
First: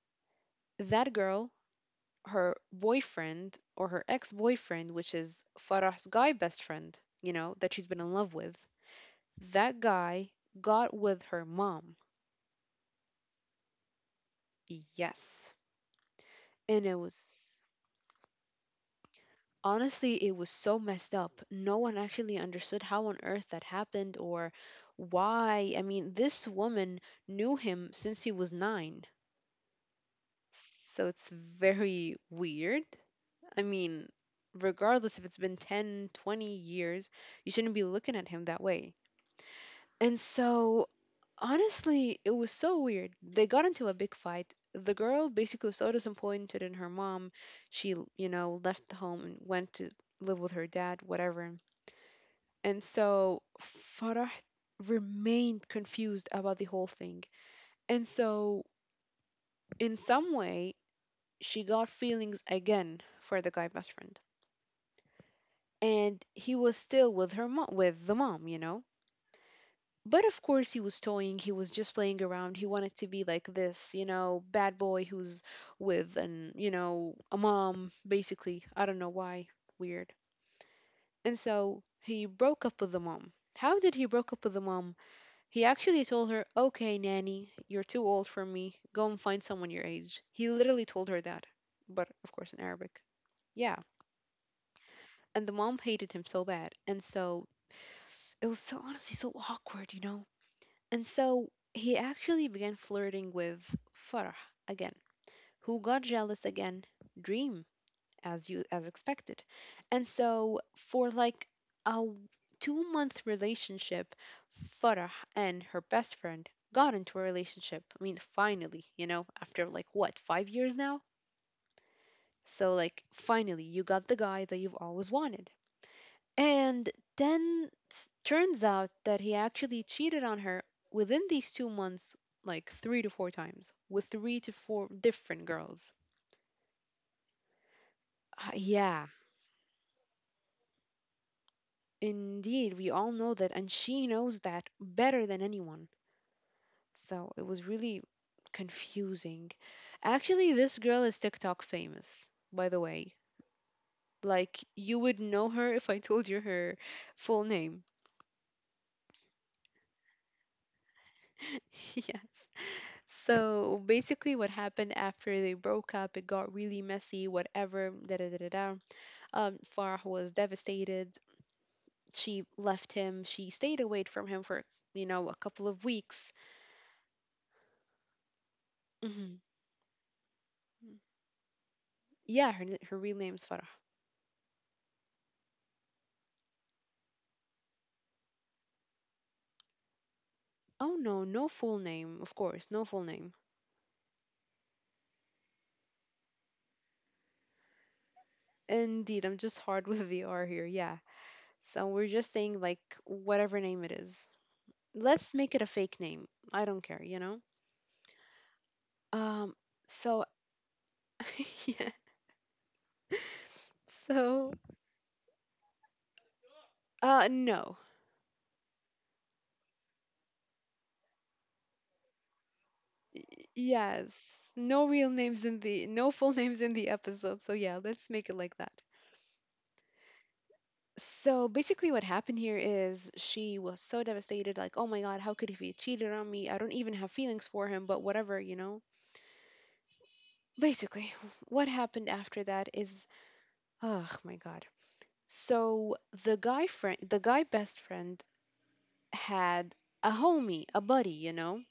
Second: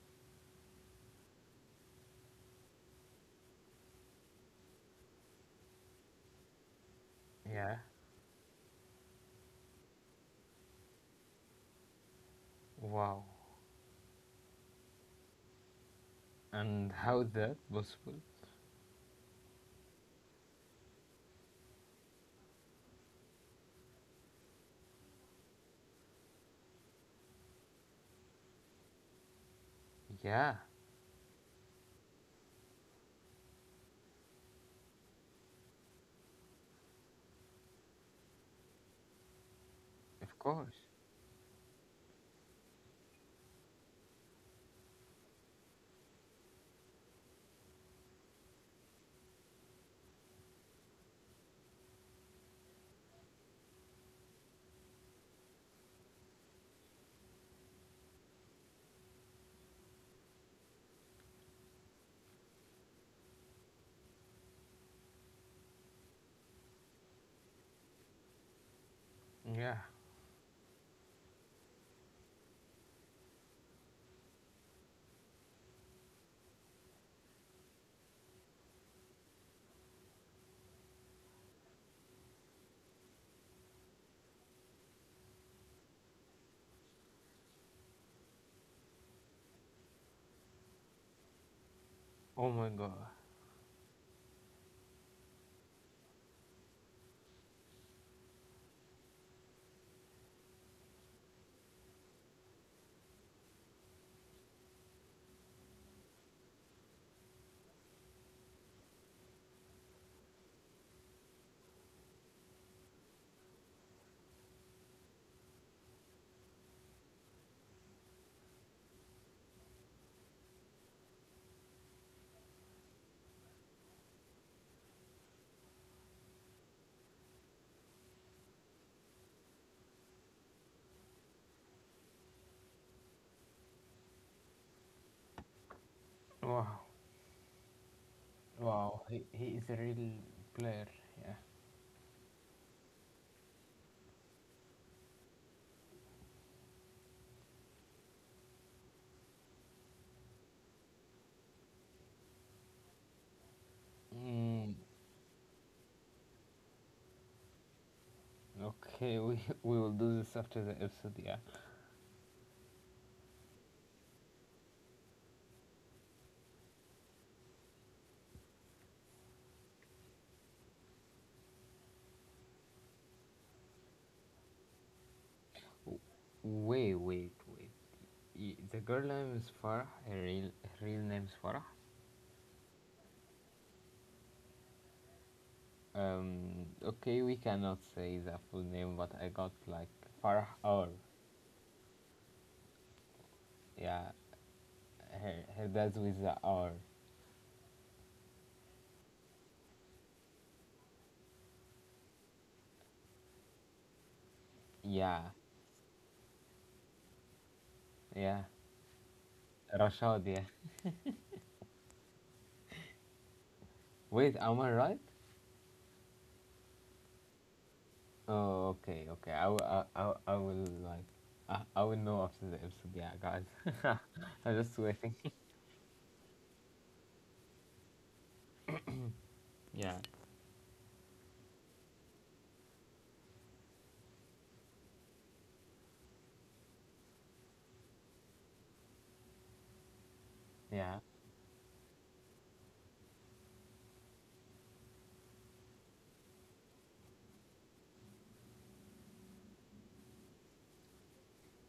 Speaker 2: That girl, her boyfriend or her ex-boyfriend, which is Farah's guy best friend, you know, that
Speaker 1: Yeah.
Speaker 2: she's been in love with. That guy got with her mom.
Speaker 1: Wow.
Speaker 2: Yes. And
Speaker 1: And
Speaker 2: it
Speaker 1: how is that
Speaker 2: was,
Speaker 1: possible?
Speaker 2: honestly, it was so messed up. No one actually understood how on earth that happened or why. I mean, this woman knew him since he was 9.
Speaker 1: Yeah.
Speaker 2: So it's very weird. I mean, regardless if it's been 10, 20 years, you shouldn't be looking at him that way. And
Speaker 1: Of course.
Speaker 2: so, honestly, it was so weird. They got into a big fight. The girl basically was so disappointed in her mom. She, you know, left the home and went to live with her dad, whatever. And so Farah remained confused about the whole thing. And so, in some way, she got feelings again for the guy best friend. And he was still with her mom, with the mom, you know?
Speaker 1: Yeah.
Speaker 2: But of course, he was toying, he was just playing around. He wanted to be like this, you know, bad boy who's with an, you know, a mom, basically. I don't know why. Weird. And so, he broke up with the mom. How did he broke up with the mom? He actually told her, okay, nanny, you're too old for me. Go and find someone your age. He literally told her that, but of
Speaker 1: Oh
Speaker 2: course in
Speaker 1: my god.
Speaker 2: Arabic. Yeah. And the mom hated him so bad. And so it was so, honestly, so awkward, you know? And so he actually began flirting with Farah again, who got jealous again. Dream, as you, as expected. And so for like a w- 2 month relationship, Farah and her best friend got into a relationship. I mean, finally, you know, after like what, 5 years now? So like finally you got the guy that you've always wanted. And then turns out that he actually cheated on her within these 2 months like 3 to 4 times with 3 to 4 different girls.
Speaker 1: Wow. Wow.
Speaker 2: Yeah.
Speaker 1: He is a real player. Yeah.
Speaker 2: Indeed, we all know that, and she knows that better than anyone. So it was really confusing. Actually, this girl is TikTok famous, by the way. Like,
Speaker 1: Mm,
Speaker 2: you would know her if I told you her full name.
Speaker 1: okay. We we will do this after the episode. Yeah.
Speaker 2: Yes. So basically, what happened after they broke up, it got really messy, whatever, da da da da da. Farah was devastated. She left him. She stayed away from him for, you know, a couple of
Speaker 1: W-
Speaker 2: weeks.
Speaker 1: Wait. Wait. Wait. The girl name
Speaker 2: Hmm.
Speaker 1: is Farah. Her real name is Farah.
Speaker 2: Yeah, her her real name's Farah.
Speaker 1: Okay. We cannot say the full name, but I got like Farah R.
Speaker 2: Oh no, no full name, of course, no full name.
Speaker 1: Yeah. Her dad's with the R.
Speaker 2: Indeed, I'm just hard with the R here. Yeah. So we're just saying like whatever name it is.
Speaker 1: Yeah,
Speaker 2: Let's make it a fake name. I don't care, you know?
Speaker 1: yeah.
Speaker 2: Um,
Speaker 1: Rashad,
Speaker 2: so
Speaker 1: yeah.
Speaker 2: yeah.
Speaker 1: Wait,
Speaker 2: So,
Speaker 1: am I right?
Speaker 2: uh, no.
Speaker 1: Oh, okay, okay. I will know after the episode. Yeah,
Speaker 2: Y-
Speaker 1: guys.
Speaker 2: Yes.
Speaker 1: I'm just
Speaker 2: No
Speaker 1: waiting.
Speaker 2: real names in the no full names in the episode. So yeah, let's make it like that.
Speaker 1: Yeah.
Speaker 2: So basically, what happened here is she was so devastated, like, oh my God, how could he have cheated on me? I don't even have feelings for him, but whatever, you know?
Speaker 1: Yeah.
Speaker 2: Basically, what happened after that is, oh my God. So the guy friend, the guy best friend had a homie, a buddy, you know?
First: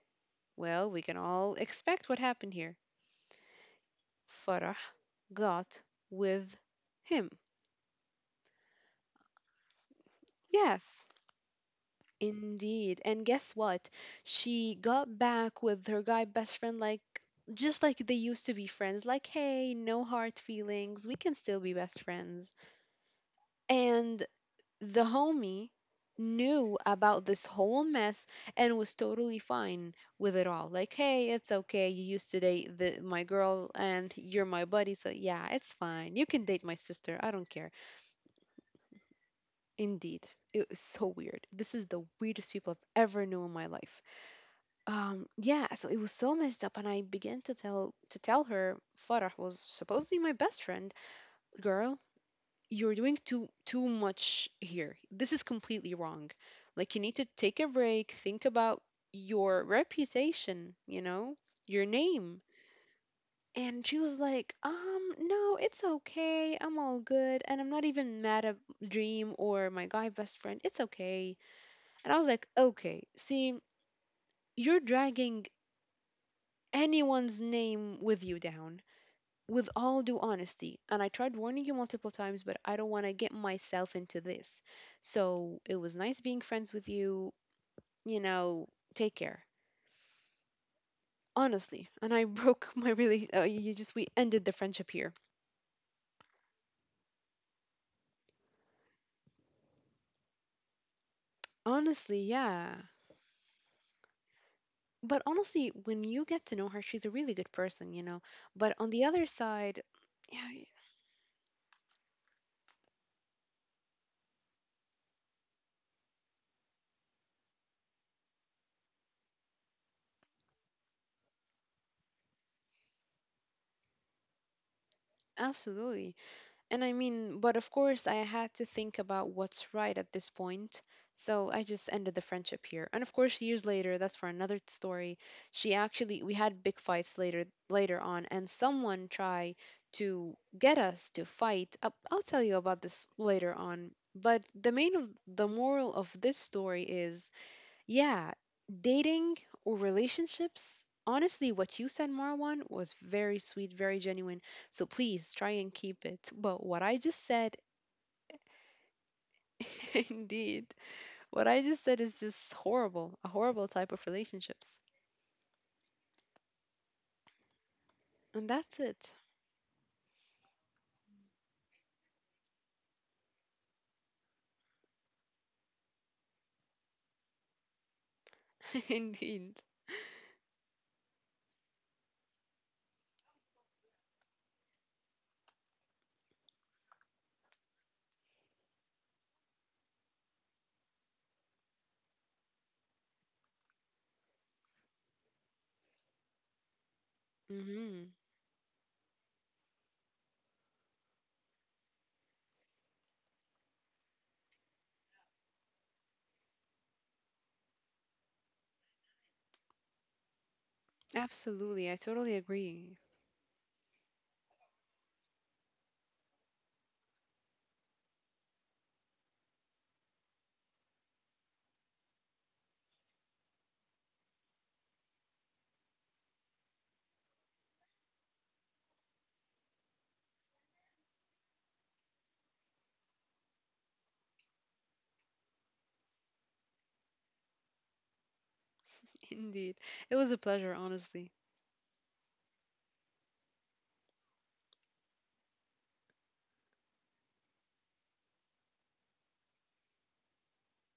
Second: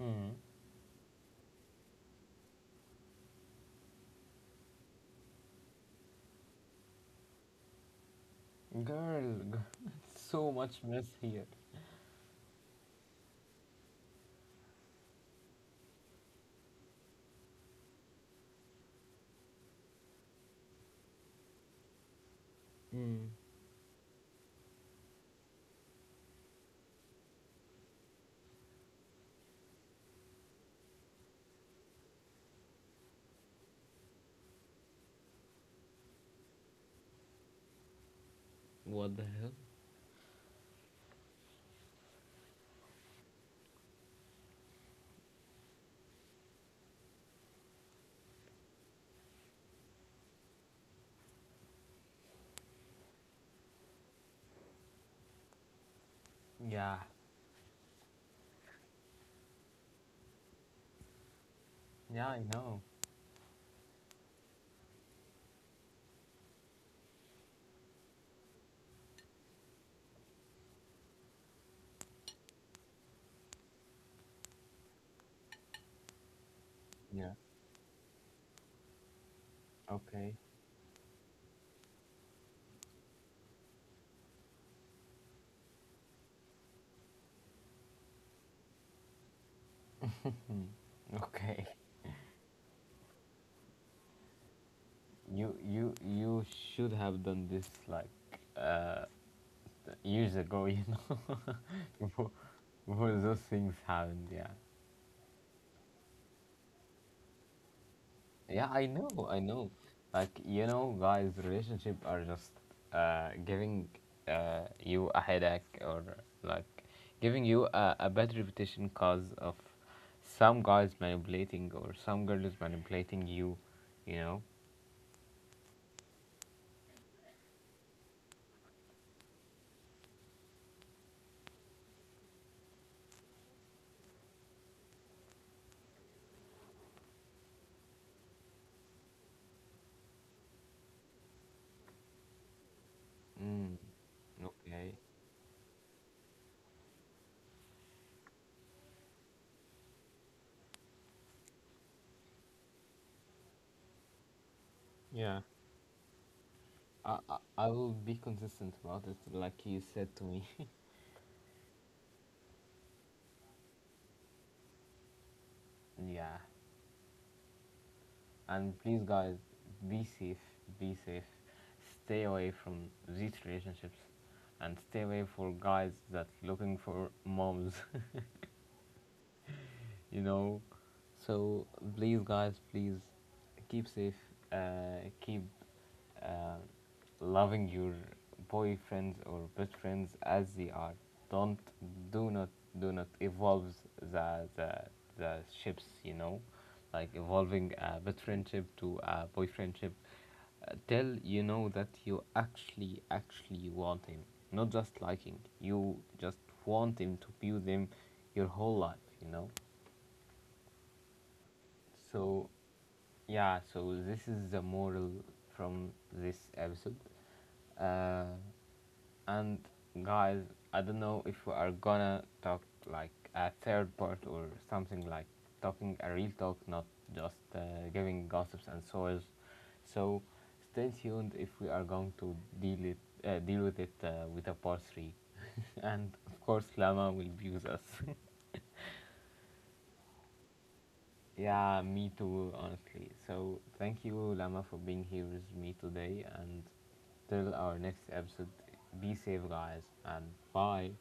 Speaker 1: Mm.
Speaker 2: Well, we can all expect what happened here. Farah got with him.
Speaker 1: Girl, girl, so much
Speaker 2: Yes.
Speaker 1: mess here.
Speaker 2: Indeed. And guess what? She got back with her guy best friend like just like they used to be friends. Like, hey, no hard feelings. We can still be best friends.
Speaker 1: Mm.
Speaker 2: And the homie knew about this whole mess and was totally fine with it all. Like, hey, it's okay. You used to date the, my girl and you're my buddy. So, yeah, it's fine. You can date my sister. I don't care.
Speaker 1: What the hell?
Speaker 2: Indeed. It was so weird. This is the weirdest people I've ever known in my life. Yeah, so it was so messed up, and I began to tell her Farah was supposedly my best friend. Girl, you're doing too much here. This is completely wrong. Like
Speaker 1: Yeah,
Speaker 2: you need to take a break, think about your reputation, you know, your
Speaker 1: yeah, I
Speaker 2: name.
Speaker 1: know.
Speaker 2: And she was like, no, it's okay. I'm all good, and I'm not even mad at Dream or my guy best friend. It's okay. And I was like, okay, see, you're dragging
Speaker 1: Yeah.
Speaker 2: anyone's name with you down, with all due
Speaker 1: Okay.
Speaker 2: honesty. And I tried warning you multiple times, but I don't want to get myself into this. So it was nice being friends with you. You know, take care.
Speaker 1: Okay.
Speaker 2: Honestly. And I broke my really, you just, we ended the friendship here.
Speaker 1: You should have done this, like, uh, years ago,
Speaker 2: Honestly,
Speaker 1: before,
Speaker 2: yeah.
Speaker 1: before those things happened. Yeah,
Speaker 2: But honestly, when you get to know her, she's a really good person, you know.
Speaker 1: yeah,
Speaker 2: But
Speaker 1: I
Speaker 2: on the
Speaker 1: know,
Speaker 2: other
Speaker 1: I know.
Speaker 2: side,
Speaker 1: Like,
Speaker 2: yeah,
Speaker 1: you know, guys, relationship are just, giving, you a headache, or like giving you a bad reputation cause of some guys manipulating or some girls manipulating you. You know.
Speaker 2: absolutely. And I mean, but of course, I had to think about what's right at this point. So I just ended the friendship here. And of course, years later, that's for another story. She actually, we had big fights later on, and someone tried to get us to fight. I'll tell you about this later
Speaker 1: Mm,
Speaker 2: on. But the main
Speaker 1: okay.
Speaker 2: of the moral of this story is, yeah, dating or relationships. Honestly, what you said, Marwan, was very sweet, very genuine. So please
Speaker 1: Yeah.
Speaker 2: try and keep it. But what I
Speaker 1: I,
Speaker 2: just
Speaker 1: I
Speaker 2: said,
Speaker 1: I will be consistent about it, like you said to me.
Speaker 2: indeed, what I just said is just horrible, a horrible type of relationships.
Speaker 1: Yeah.
Speaker 2: And
Speaker 1: And
Speaker 2: that's
Speaker 1: please,
Speaker 2: it.
Speaker 1: guys, be safe, be safe. Stay away from these relationships and stay away for guys that looking for moms.
Speaker 2: Indeed.
Speaker 1: You know. So please, guys, please keep safe. Keep uh, loving your boyfriends or best friends as they are. Don't do not do not evolve the the the ships. You know, like evolving a
Speaker 2: Hmm.
Speaker 1: best friendship to a boyfriendship. Till you know that you actually want him, not just liking. You just want him to be with him your whole life. You know.
Speaker 2: Absolutely. I totally
Speaker 1: So,
Speaker 2: agree.
Speaker 1: yeah, so this is the moral from this episode. Uh, and guys, I don't know if we are gonna talk like a third part or something, like talking a real talk, not just, giving gossips and soils. So, stay tuned if we are going to deal it deal with it, with a part three. And of course, Lama will be with us.
Speaker 2: Indeed. It was a pleasure, honestly.
Speaker 1: Yeah, me too, honestly. So, thank you, Lama, for being here with me today. And till our next episode, be safe, guys, and bye.